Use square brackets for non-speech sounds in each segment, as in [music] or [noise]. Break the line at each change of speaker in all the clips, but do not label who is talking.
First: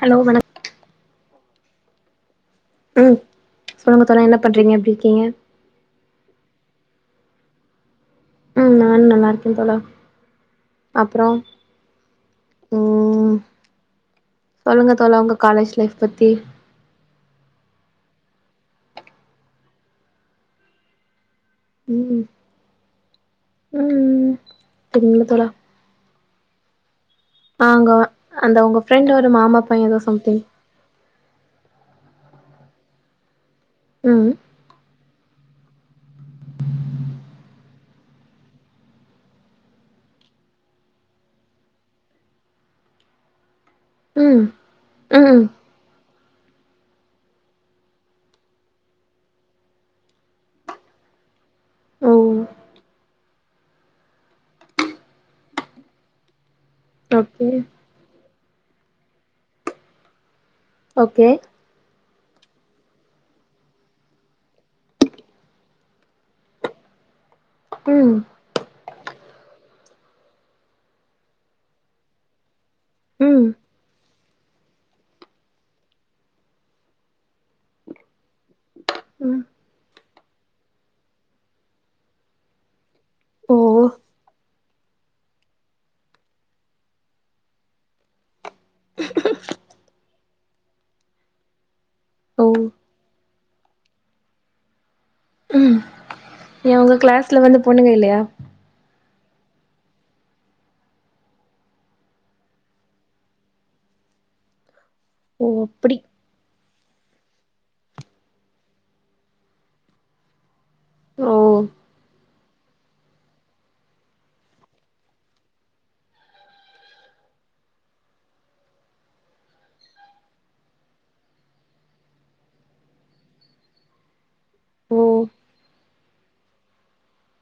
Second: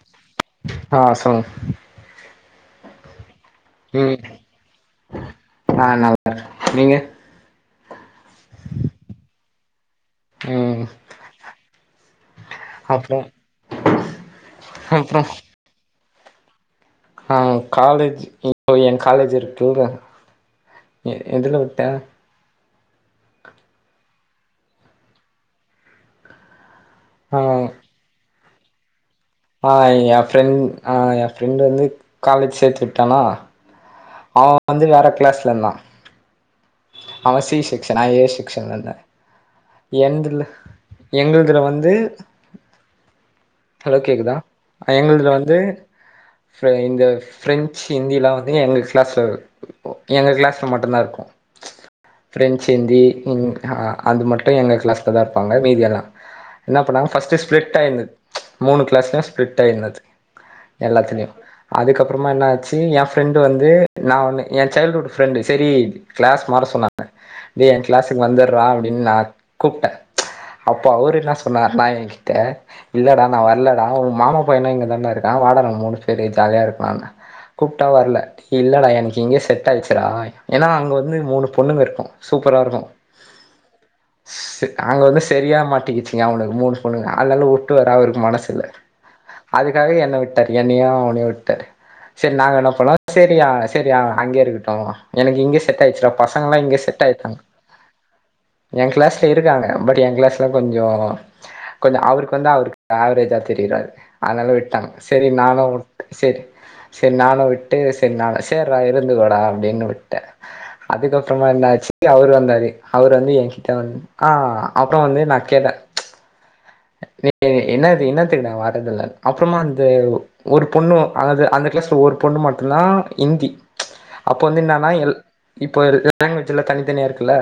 hello வணக்
ஆ சொல்லுங்
ம் சொல்லுங்க
ம்
தோழா என்ன பண்றீங்க எப்டி இருக்கீங்க
[inaudible] நீங்க
ம் நானு நல்லா இருக்கே தோழர்
ம் அப்றோ
ம் சொல்லுங்க
அப்றோ
தோழா உங்க காலேஜ் லைஃப் பத்தி
ஆ காலேஜ் இப்ப எ காலேஜ் இருக்குள்ள எதுல வுட்
ம் ம் ம் சொல்லுங்க தோழா
ஆ
அங்க அந்த உங்க ஃப்ரெண்டோட மாமா
ஆ
பைய ஏதோ
எ
சம்திங்
ஃப்ரெண்ட் ஆ எ ஃப்ரெண்டு வந்து காலேஜ் சேத்து விட்டானா
ம்
அவ வந்து வேற கிளாஸ்ல இந்தா அவ சி செக்ஷன் நா ஏ செக்ஷன் ல இருந்தே என்துல எங்களதுல வந்து ஹலோ கேக்குதா
ம்
எங்கள்துல
ம்
வந்து ஃபெ இந்த பிரெஞ்சு ஹிந்தில்லா வந்து எங்க கிளாஸ்ல எங்க கிளாஸ்ல மட்டுதா இருக்கு
ஓ
ஃப்ரெஞ்சு ஹிந்தி அ அ அது மட்டு எங்க கிளாஸ்ல் தா இருப்பாங்க மீதியெல்லா என்ன பண்ணாங்க ஃபஸ்ட்டு
ஓகே
ஸ்பிளிட் ஆயிருந்தது மூணு கிளாஸ்லையு ஸ்பிளிட் ஆயிருந்தது
ஓகே
எல்லாத்திலையு அதுக்கப்பறமா என்ன ஆச்சு எ ஃப்ரெண்டு வந்து நா ஒண்ணு எ சைல்ட்ஹுட் ஃப்ரெண்டு செரி கிளாஸ் மாற சொன்னாங்க டே எ
ம்
கிளாஸ்சுக்கு வந்தர்றா அப்டின்னு நா கூப்ட்டே அப்ப அவரு என்ன சொன்னார்னா ஏகிட்ட இல்லடா நா
ம்
வர்லடா உங்க மாமா பையனு இங்கதாண்டா இருக்கா வாடா மூணு பேரு ஜாலியா இருக்கலான்னு கூப்ட்டா வர்ல இல்லடா எனக்கு இங்கே
ம்
செட் ஆயிச்சுறா ஏனா அங்க வந்து ந்து மூணு பொண்ணு இருக்கு சூப்பரா இருக்கு
ஓ
அங்க வந்து செரியா மாட்டிக்கிச்சிங்க அவனுக்கு மூணு பொண்ணுங்க அதனால வுட்டு வர அவருக்கு மனஸ் இல்ல அதுக்காக என்ன விட்டாரு என்னயு அவனையு விட்டாரு செரி
ஓ
நாங்க என்ன பண்ணோ செரிய்யா செரிய்யா அங்கே இருக்கட்டு எனக்கு இங்கே
ம்
செட் டா ஆயிச்சுலா பசங்கல்லா
ஏ
இங்க
உங்க
செட் ஆய்ட்டாங்க
கிளாஸ்ல வந்து பொண்ணுங்க இல்லையா
எ கிளாஸ்ல இருக்காங்க பட் என் கிளாஸ்ல கொஞ்சோ கொஞ்சோ அவருக்கு வந்து அவருக்கு ஆவரேஜா தெரியறாரு அதனால விட்டாங்க சரி
ஓ
நானு
அப்டி
உட்ட செரி செரி நானு விட்டு செரி நா சேரிடா இருந்துகோடா அப்டின்னு விட்ட
ஓ
அதுக்கப்புறமா என்னாச்சு அவுரு வந்தாரு அவுரு வந்து என்கிட்ட வந் ஆ அப்புறம் வந்து நா கேட்ட
[inaudible]
நீ என்னது என்னத்துக்குனா வர்றதல்ல அப்புறமா வந்து ஒரு பொண்ணு அதாவுது அந்த கிளாஸ்ல ஒரு பொண்ணு மட்டுந்தா இந்தி அப்ப வந்து என்னான்னா
ஓ
எல் இப்ப இருக் லாங்குவேஜ்ல தனித்தனியா இருக்குல்ல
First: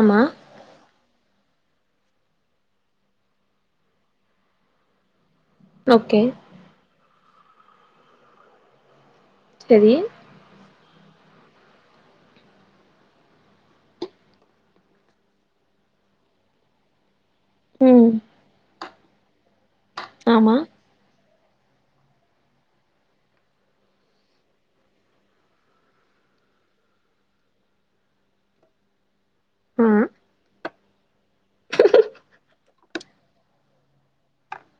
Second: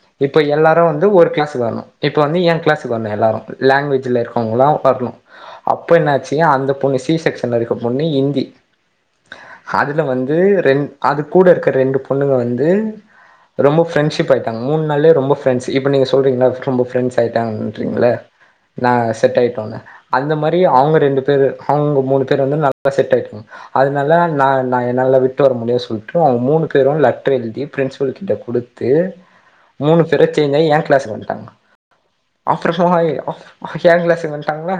ஆமா
இப்ப எல்லாரு வந்து ஒரு கிளாஸ் வரணு இப்ப வந்து எ கிளாஸுக்கு வரனு எல்லாரு லாங்குவேஜ்ல இருக்கிறவுங்களா வரணு அப்ப
ஓகே
என்னாச்சு அந்த பொண்ணு சி செக்ஷன்ல இருக்க பொண்ணு இந்தி
செரி
அதுல வந் து ரெண் அது கூட இருக்க ரெண்டு பொண்ணுங்க வந்து ரொம்ப ஃப்ரண்ட்ஷிப் ஆயிட்டாங்க மூனு நாள்ளே ரொம்ப ப்ரண்ட்ஸ் இப்ப நீ சொல்றீங்களா ரொம்ப ப்ரெண்ட்ஸ் ஆய்ட்டான்றீங்ளா
ம்
நா செட் ஆயிட்டோங்க அந்த
ஆமா
மாரி அவுங்க ரெண்டு பேரு அவுங்க மூணு பேர் வந்து நல்லா செட் ஆயிட்டாங்க அதனால நா நா என்னால விட்டு வர முடியா சொல்ட்டு அவுங்க மூணு பேரு லெட்ரு எழுதி பிரின்சிபல் கிட்ட குடுத்து
ஆ
மூணு பேரு சேஞ்சாயி எ கிளாஸ்கு வந்துட்டாங்க அப்புறமா அப் என் கிளாஸ்கு வன்டாங்களா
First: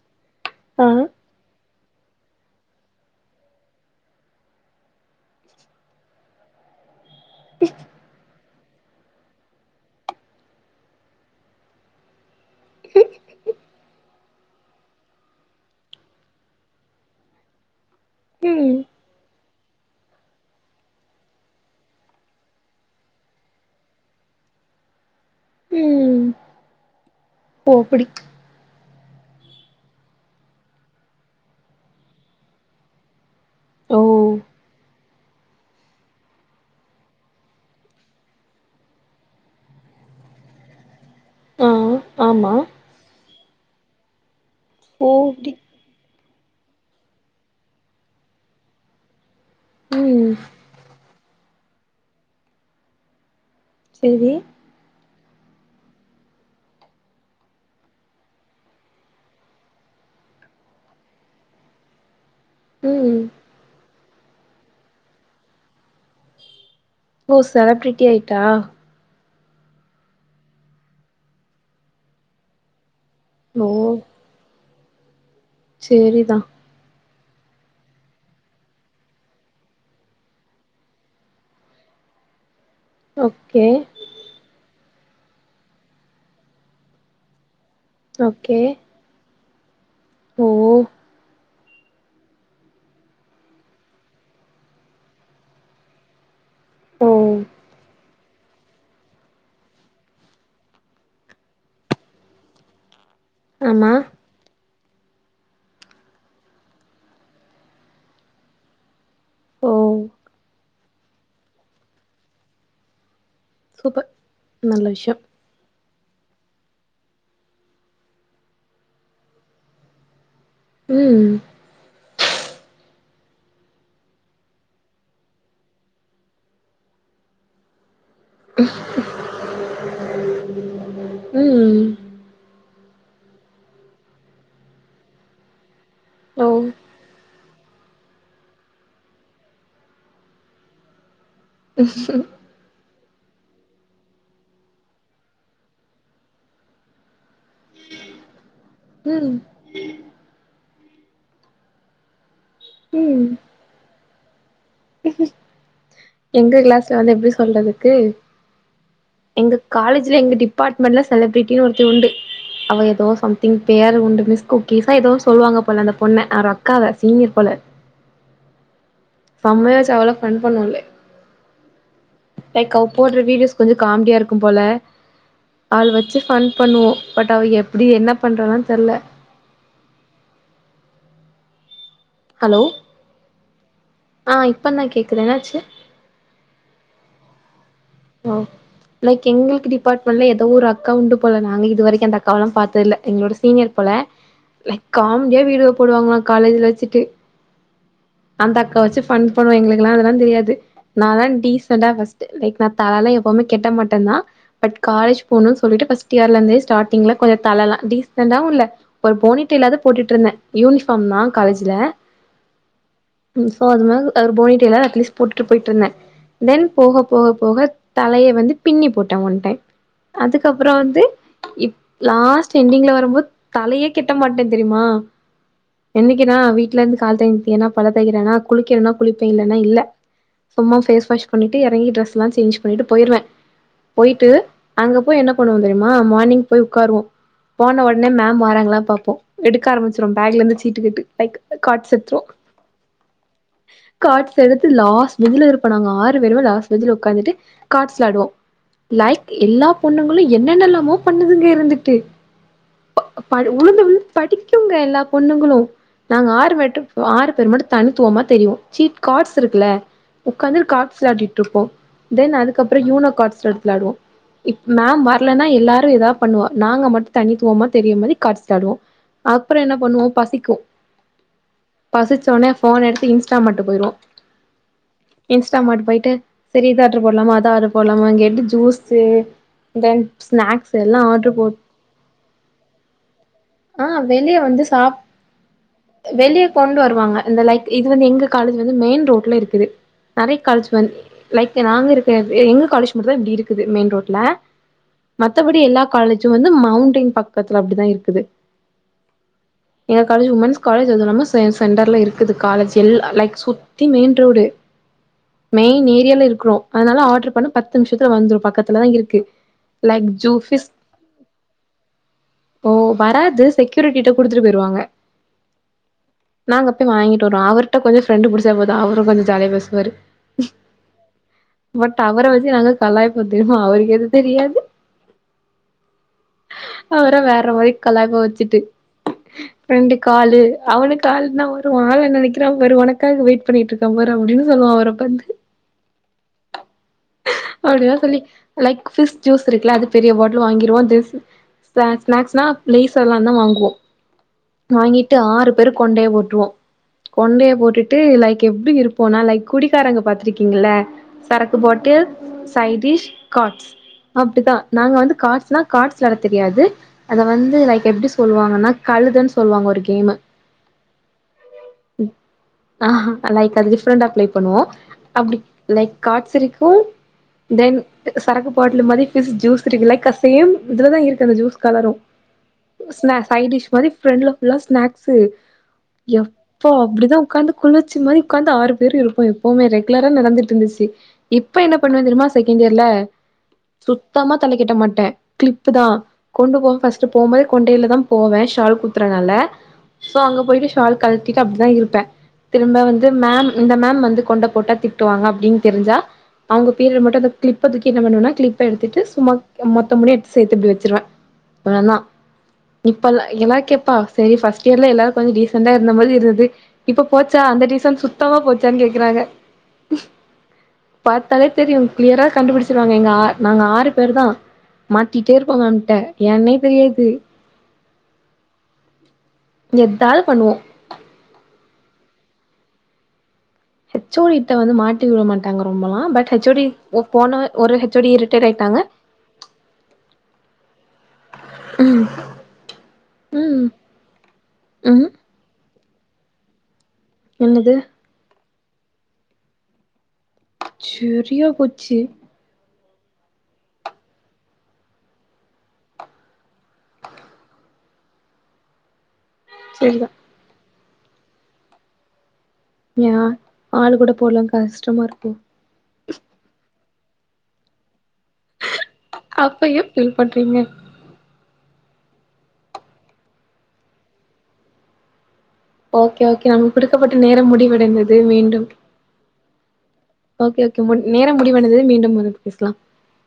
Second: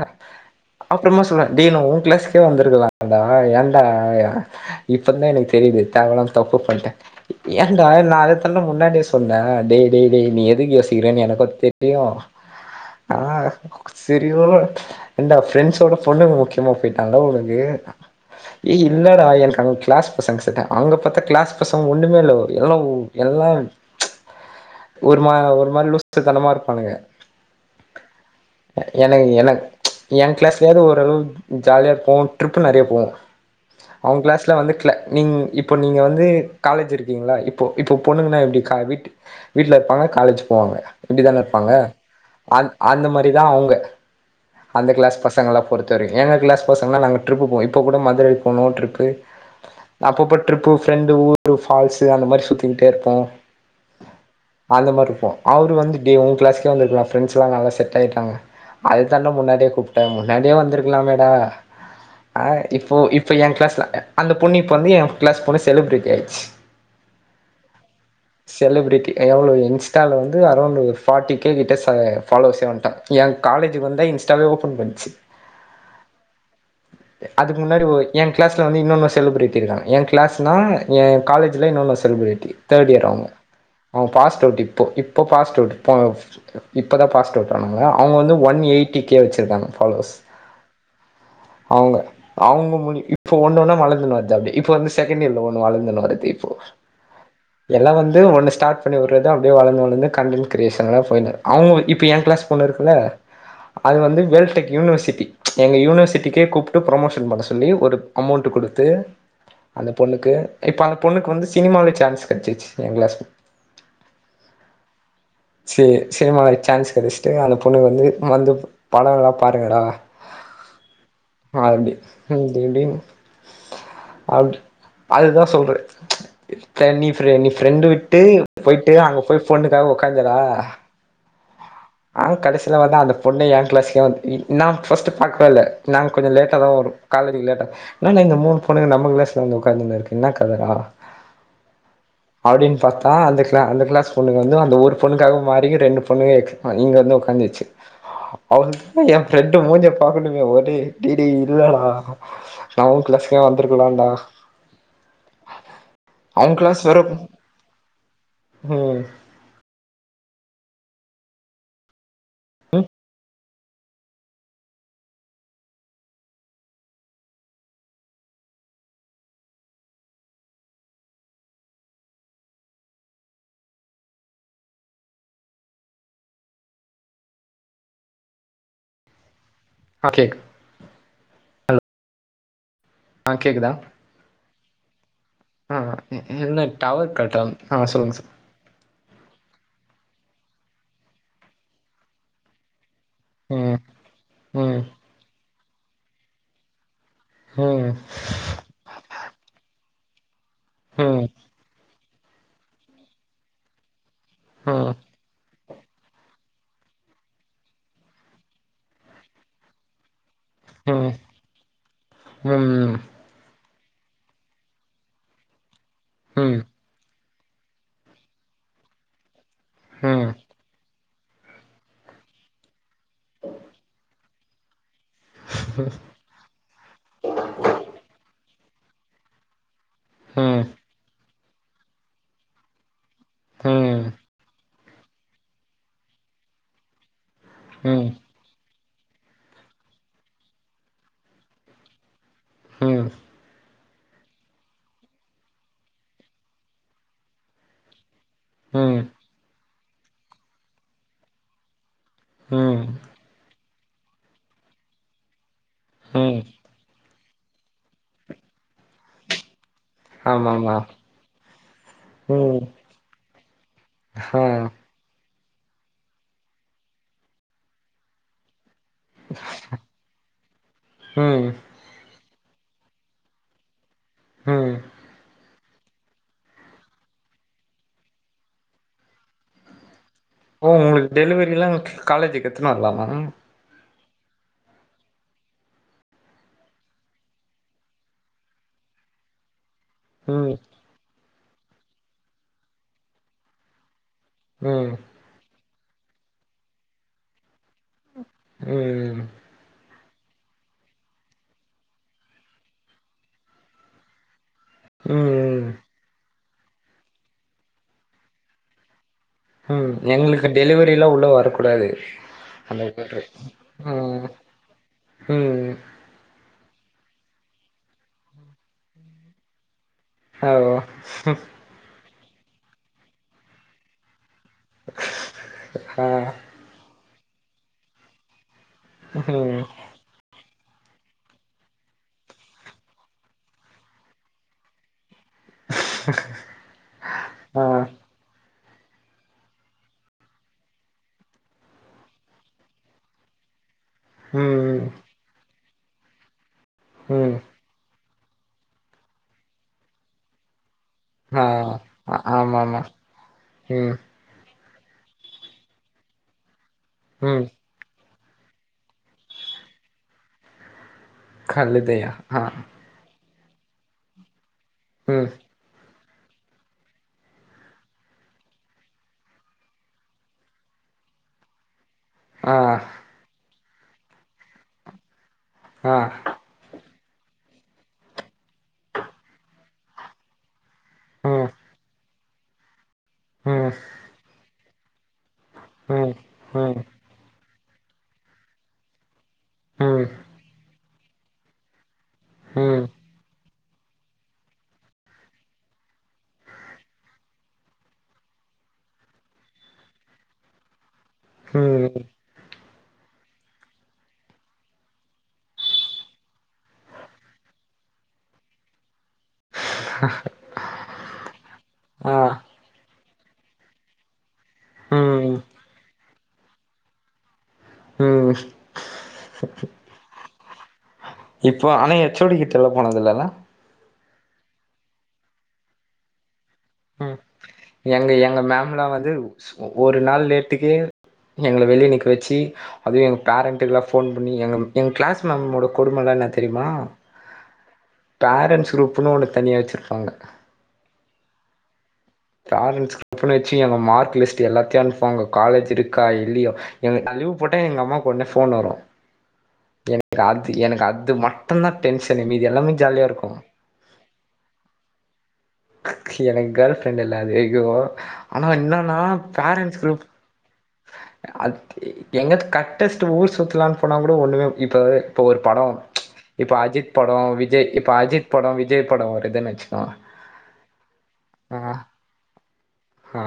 ஆ
அப்புறமா சொல்லறாங் தீன் நா உ கிளாஸ்கே வந்துருக்கலான்டா ஏன்டா எ இப்ப தா எனக்கு தெரியுது தேவ இல்லாம தப்பு பண்ட ஏன்டா நா அத தான்டா முன்னாடியே சொன்ன டேய் டேய் டேய் நீ எதுக்கு யோசிக்கிறன் எனக்கு தெரியு ஆ செரியோ ஏன்டா ஃப்ரெண்ட்ஸோட பொண்ணுங்க முக்கியமா போயிட்டாங்களா உனக்கு
ம்
ஏய் இல்லடா எனக்கு அங்க கிளாஸ் பசங்க செட்ட அவுங்க பாத்தா கிளாஸ் பசங் ஒண்ணுமே இல்ல எல்லா உ எல்லா ஒரு மா ஒரு மாரி லூசு
ம்
தனமா இருப்பானுங்க
ஓ அப்டி
எனக்கு எனக் எ கிளாஸ்லயாவது ஓரளவு ஜாலியா போவோ ட்ரிப்பு நெறைய போவோ
ஓ
அவுங்க கிளாஸ்ல வந்து நீங் இப்ப நீங்க வந்து காலேஜ் இருக்கீங்களா இப்போ இப்போ பொண்ணுங்கன்னா எப்டி வீட்டு வீட்ல இருப்பாங்க காலேஜ் போவாங்க இப்டி தான இருப்பாங்க
ஆ ஆமா
அந் அந்த மாறி தா அவுங்க அந்த
ஓ
கிளாஸ்
அப்டி
பசங்கள பொறுத் தவரைக் எங்க கிளாஸ் பசங்களா நாங்க டிரிப் போவோ இப்ப கூட மதுரை போனோ டிரிப்பு
ம்
அப்பப்ப டிரிப் பு ஃப்ரெண்டு ஊரு பால்ஸூ அந்த மாறி சுத்திக்கிட்டே இருப்போ
சேரி
அந்த மாறி இருப்போ அவரு வந்து டே உங்க கிளாஸ்ஸு எங்களுக்லா ஃப்ரெண்ட்ஸ்ல்லா நல்லா செட் ஆயிட்டாங்க அதுதான்டா முன்னாடியே கூப்ட்ட முன்னாடியே வந்திருக்கலாமேடா ஆ இப்போ
ம்
இப்ப எ கிளாஸ்ல அந்த பொண்ணு வந்து எ கிளாஸ் போல செலிப்பிரிட்டி ஆயிட்டு
ஓ செலபிரிட்டி ஆயிட்
செலிபிரிட்டி எவ்ளோ இன்ஸ்டால வந்து அரௌண்ட் ஒரு ஃபார்ட்டி கே கிட்ட ச ஃபாலோஸ்சே வந்துட்டா எ
ஓ
காலேஜுக்கு வந்துதா இன்ஸ்டாவே ஓப்பன் பண்ணுச்சு
சேரிதா
அதுக்கு முன்னாடி எ கிளாஸ்ல வந்து இன்னொன்னு செலிபிரிட்டி இருக்காங்க எ கிளாஸ்னா எ காலேஜில இன்னொன்னு செலிபிரிட்டி தேர்ட் இயர் அவுங்க
ஓகே
அவ பாஸ்ட் அவுட் இப்போ இப்போ பாஸ்டு அவுட் இப்போ இப்ப தா பாஸ்டு அவுட் ஆனாங்க அவுங்க வந்து one
okay
eight D K வெச்சிருக்காங்க ஃபாலோவஸ்
ஓ
அவுங்க அவுங்க முடி இப்போ ஒன்னொன்னா வளந்துன் வருது அப்டி இப்ப வந்து செகண்ட்யேர்ல வ வளந்துனு வருது இப்போ
ஓ
எல்லா வந் து ஒன்னு ஸ்டாட் பண்ணி வுட்றது அப்டியே வளந்து வளந்து கண்டென்ட் கிரியேஷன்ல ஃபைனல் அவுங்க இப்ப எ க்ளாஸ் பொண்ணு இருக்குல்ல
ஆமா
அது வந்து வேல் டெக் யூனிவர்சிட்டி எங்க யூனிவர்சிட்டிக்கே கூப்ட்டு ப்ரொமோஷன் பண்ண சொல்லி ஒரு அமௌண்ட்டு குடுத்து
ஓ
அந்த பொண்ணுக்கு இப்ப அந்த பொண்ணுக்கு வந்து சினிமாலே சான்ஸ் கெட்ச்சிச்சு எங் க்ளாஸ்
சூப்பர் நல்ல விஷ்யோ
சேர் சினிமாலே சான்ஸ் கெடஸ்ட்டு அந்த பொண்ணு வந்து வந்து படங்களா பாருங்கடா
ம்
அப்டி இப்டிஇப்டின் அப்டி அதுதா சொல்றே தனி ஃபரெ நீ ஃப்ரெண்டு விட்டு போய்ட்டு அங்க போய் பொண்ணுக்காக உக்காஞ்சடா
ம் ம்
ஆ கடசில பாத்தா அந்த பொண்ணே ஏங் க்ளாஸ்தா இ நா ஃபஸ்ட்டு பாக்வேல்ல நாங்க கொஞ்சோ
ஓ
லேட்டாதா வருவோ காலேஜுக்கு லேட்டா இன்னான்டா இந்த மூனு பொண்ணுங்க நம்ம க்ளாஸ்ல வந்து உக்காந்துனிரு க்கு இன்னா கதடா அப்டின் பாத்தா அந்த க்ள அந்த கிளாஸ் பொண்ணுங்க வந்து அந்த ஒரு பொண்ணுக்காக மாறி ரெண்டு பொண்ணுங்காய்க்கு இங்க வந்து உக்காந்துருச்சு அவு எ
ம்
ஃப்ரெண்டு மூஞ்ச பாக்கணுமே ஒரே டேய் டேய் இல்லடா நா உ
ம்
க்ளாஸ்ல வந் துருக்கலாண்டா அவ
எங்க
கிளாஸ்
க்ளாஸ்ல
வேற
வந்து எப்டி சொல்றதுக்கு
ம்
எங்க காலேஜில எங்க டிபாட்மெண்ட்ல செலிப்ரிட்டி ஒருத்தி உண்டு அவ எதோ சம் திங் பேர் உண்டு மிஸ் குக்கீஸா எதோ சொல்லுவாங்க போல அந்த பொண்ண வேர் அக்காவ சீனியர் போல சம்மையா வெச் அவல ஃபன் பண்வோ லைக் அவ போட்ற வீடியோஸ் கொஞ்ச காம்டியா இருக்கும்போல அவ்ள வெச்சு ஃபன் பண்ணுவோ பட் அவ எப்டி என்ன பண்றான்லா தெர்ல
ஆகே
ஹலோ
ஆ கேக்குதா
ஆ இப்பந்தா கேக்குது என்னாச்சு
அ இ இல்ல டவர் கட்டாவ் அ அ சொல்லுங்க சார்
ஒ லைக் எங்களுக்கு டிபாட்மெண்ட்ல எதோ ஒரு அக்காவுண்டு போல நாங்க இது வரைக்கு அந்த அக்காவலா பாத்த இல்ல எங்களோட சீனியர்
ம்
போல
ம்
லைக் காம்டியா வீடியோ போடுவாங்களா காலேஜ்ல வெச்சுட்டு
ம்
அந்த அக்கா வெச்சு ஃபன் பண்ணுவோ எங்களுக்குலா அதெல்லா தெரியாது நாலா
ம்
டீசென்ட்டா ஃபஸ் டு லைக் நா தலலா எப்பவுமே கெட்ட மாட்டந்தா பட்
ம்
காலேஜ் போணுன் சொல்லிட்டு ஃபஸ்ட் இயர்லெந்து ஸ்டாடிங்ல கொஞ்ச தலலா டீசண்டாவு இல்ல ஒரு போனிட்டெய்லாது போட்டுட்ருந்தே
ம்
யூனிஃபாம்தா காலேஜில
ம்
ம் சோ அது மாரி ஒரு போனிடெய்லாது அட்லீஸ் போட்டு போய்ட்ருந்தே
ம்
தென் போக போக போக தலய வந்து பின்னி போட்ட ஒன் டைம்
ம்
அதுக்கப்புறோ வந்து இப் லாஸ்ட் எண்டிங்ல வரும்போது தலையே கெட்ட மாட்ட தெரியுமா என்னைக் வீட்ல இருந்து [unintelligible] பல்ல தேக்கிறனா குளிக்கிறனா குளிப்பே இல்லன்னா இல்ல
ம் ம் ம்
சும்மா பேஸ் வாஷ் பண்ணிட்டு எறங்கி டிரெஸ் எல்லா சேஞ்ச் பண்ணிட்டு போயிருவே போயிட்டு அங்க போய் என்ன பண்ணுவோ தெரியுமா மார்னிங் போய் உக்காருவோ போன ஒட்னே மேம் வாறாங்களா பாப்போ எடுக்க ஆரம்பிச்சிடுவோ பேக்ல இருந்து சீட்டுக்கட்டு நெக் கால்ஸ் எடுத்துருவோ
ம்
கார்ஸ் எடுத்து லாஸ்ட் பெஞ்சில இருப்போ நாங்க ஆறு பேருமே லாஸ்ட் பெஞ்ல உக்காந்துட்டு காட்ஸ் வெளாடுவோ
ம் ம்
லைக் எல்லா பொண்ணுங்களு என்னென்னல்லாமோ பண்ணுதுங்க இருந்துட்டு
ம்
பாரு வுளுந்து விழுந்து படிக்குங்க எல்லா பொண்ணுங்களு நாங்க
ம்
ஆறு [unintelligible] ஆறு பேர் மட்டு தணித்துவமா தெரியுவோ சீட் காட்ஸ் இருக்குல உக்காந்து
ஆமாமா
கார்ட்ஸ் விளாடிட்டு இருப்போ தென்
ம்
அதுக்கப்றோ யூனா காட்ஸ் விளாடுவோ
ஆ
இப் மேம் வரலன்னா எல்லாரு ஏதாவது பண்ணுவா நாங்க மட்டு தனித்துவமா தெரியர மாதிரி காட்ஸ் வெளாடுவோ அப்றோ என்ன பண்ணுவோ பசிக்கு
ம்
பசிச்சோனே ஃபோன் எடுத்து இன்ஸ்டா மாட் போயிருவோ
ம்
இன்ஸா இன்ஸ்ட்டாமார்ட் போயிட்டு செரி இத ஆர்டர் போட்லாமா அத ஆர்டர் போட்லாமா கேட்டு ஜூஸு தென்
ஓ
ஸ்நாக்ஸ் எல்லா
உங்களுக்கு
ஆர்ரு போட்
டெலிவரிலா காலேஜுக்கு எத்துனு வரலாமா
ஆ வெளிய வந்து சாப்ட் வெளிய கொண்டு வருவாங்க இந்த லைக் இது வந்து எங்க காலேஜ் வந்து மெயின் ரோட்ல இருக்குது நெறைய
ம்
காலேஜ் வந்து லைக் நாங்க இருக்க எங்க காலேஜ் மட்டு தா இப்டி இருக்குது மெயின் ரோட்ல
ம்
மத்தபடி எல்லா காலேஜ்சு வந்து மவுண்டென் பக்கத்துல அப்டிதா இருக்குது
ம் ம்
எங்க காலேஜ் உமன்ஸ் காலேஜ் அது இல்லாம சென்டர்ல இருக் க்குது காலேஜ் எல்லா லைக் சுத்தி மெயின் ரோடு
ம்
மெயின் ஏரியால இருக்கிறோ அதனால ஆர்டர் பண்ண பத்து நிமிஷத்துல வந்துரு பக்கத்துலதா இருக்கு
ம்
லைக்
எங்களுக்கு
ஜூஃபிஸ்
டெலிவரி எல்லா உள்ள வரக்கூடாது
ஓ வராது செக்யூரிட்டிட்ட
ம்
குடுத்துட்டு போயிருவாங்க
ம்
நாங்க போய் வாங்கிட்டு வருவோ அவர்கிட்ட கொஞ்சோ ஃப்ரெண்டு புடிச்சா போது அவரு கொஞ்சோ ஜாலிய பேசுவாரு
ஓ
பட் அவர வெச்சு நாங்க கலாய்ப்போ தெரியுமா அவருக்கு அது தெரியாது
ஆ
அவற வேற மாரி கலாய்ப்போ வெச்சுட்டு
ம்
ரெண்டு காளு அவனுக்கு கால் தா வரு [unintelligible] ஆளு நிக்கிறா பாரு உனக்காக வெயிட் பண்ணிட்டு இருக்கா பாரு அப்டின்னு சொல்லுவா அவர பாத்து
ஆ
அப்டிலா சொல்லி லைக் பிஸ் ஜூஸ் இருக்குல்ல அது பெரிய பாட்டில் வாங்கிருவா ஸ்நாக்ஸ்னா லேஸ் எல்லா தா வாங்குவோ
ம்
வாங்கிட்டு ஆறு பேர் கொண்டைய போட்டுருவோ
ம்
கொண்டைய போட்டுட்டு லைக் எப்டி இருப்போம்னா லைக் குடிக்காரங்க பாத்திருக்கீங்கள
ஆ
சரக்கு பாட்டில்
ஆமாமா
சைடிஷ் காட்ஸ்
ம்
அப்டிதா நாங்க வந்து காட்ஸ் காட்ஸ் வெளாட தெரியாது அத
ம்
வந்து லைக் எப்டி சோ சொல்லுவாங்கன்னா கழுதன்னு சொல்லுவாங்க ஒரு கேமு
கழுதையா ஆ
ஆ லைக் அது டிஃப்ரெண்டா ப்ளே பண்ணுவோ
ம்
அப்டி லைக் காட்ஸ் இருக்கு தென் சரக்கு பாட்லு மாதிரி பிஸ் ஜூஸ் இருக்குல லைக்கா சேம் இதுலதா இருக்கு அந்த ஜூஸ் கலரு
ஆ
ஸ்னா சைடிஷ் மாதிரி ஃப்ரண்ட்ல ஃபுல்லா ஸ்னாக்ஸு
ஆ
இப்போ அப்படிதா உட்காந்து குளிச்சி மாதிரி உட்காந்து ஆறு பேர் இருப்போ எப்பவுமே ரெகுலரா நடந்துட்டு இருந்துச்சு
ம்
இப்ப என்ன பண்ணுவே தெரியுமா செகண்ட்டியர்ல
ம்
சுத்தமா தல கெட்ட மாட்டே கிளிப்பு தா
ம்
கொண்டு போக
ம்
ஃபஸ்ட் போம்போதே கொண்டையில தா போவே ஷால் குத்துறனால
ம்
சோ அங்க போயிட்டு ஷால் கழட்டிட்டு அப்படிதா இருப்பே திரும்ப
ம்
வந் து மேம் இந்த மேம் வந்து கொண்ட போட்டா திட்டுவாங்க அப்டின்னு தெரிஞ்சா அவுங்க பீரியடு மட்டு கிளிப்ப தூக்கி என்ன பண்ணுவேனா கிளிப்ப எடுத்துட்டு சும்மா மொத்த முடிய எடுத்து சேத்து இப்பிடி வச்சிருவே அப்றோதா
ம்
இப்பல்லா எல்லாரு கேப்பா சேரி ஃபஸ்ட் இயர்ல எல்லாரு டீசெண்டா இந்த மாரி இருந்தது இப்ப போச்சா அந்த டீசண்ட் சுத்தமா போச்சான்னு கேக்கறாங்க பாத்தாலே தெரியு
ஆ
கிளியரா கண்டுபிடிச்சு ருவாங்க எங்க ஆற் நாங்க ஆறு பேர்தா மாட்டிக்கிட்டே
ம்
இருப்போ மேம்ட்ட ஏன்னே தெரியாது
ம்
எதாவது பண்ணுவோ
இப்போ ஆனா ஹெச் ஓடி கிட்டல்லா போனதில்லல்ல
ஹெச் ஓடிட்ட வந்து மாட்டி விட மாட்டாங்க ரொம்பலா பட் ஹெச் சோடி
ம் எங்க எங்க மேம்ல்லா வந்து ஒரு நாள் லேட்டுக்கே எங்கள வெளியே நிக்க வெச்சு அதுவு எங்க
ம்
பேரண்ட்டுக்களா ஃபோன் பண்ணி எங்க எங்க
ம்
கிளாஸ் மேம்மோட கொடுமல்லா என்ன தெரியுமா
என்னது
பேரண்ட்ஸ் குரூப்புன்னு ஒன்னு தனியா வச்சுருப்பாங்க
செரியா போச்சி
பேரண்ட்ஸ் குரூப்புன்னு வச்சு எங்க மார்க் லிஸ்ட் எல்லாத்தையு அனுப்புவாங்க காலேஜ்ருக்கா இல்லையா எங்க நா லீவு போட்டா எங்க அம்மாக்கு ஒடனே ஃபோன் வரு
சரிதா
எனக்கு அது எனக்கு அது மட் டுதா டென்ஷனே மீதி எல்லாமே ஜாலியா
ஏ
இருக்கு
ஆள் கூட போலான் கஷ்டமாருக்கோ
எனக்கு கேர்ள் ஃப்ரெண்ட்யில்ல அதிகோ ஆனா என்னன்னா
அப்ப ஏ ஃபீல் பண்றீங்க
அத் எங்கத் கட்டஸ்ட்டு ஊர் சுத்லான்னு போனா கூட ஒன்னுமே இப்ப இப்போ ஒரு படோ
ஓகே ஓகே
இப்ப
நமக்கு
அஜித்
குடுக்கப்பட்ட
படோ
நேரம்
விஜய் இப்ப
முடிவடைந்தது
அஜித் படோ
மீண்டும்
விஜய் படோ வருதுன்னு வச்சுக்கோங்க
ஓகே ஓகே முட்ட நேரம் முடிவடைந்தது மீண்டும் வரும் பேசலா
ஆ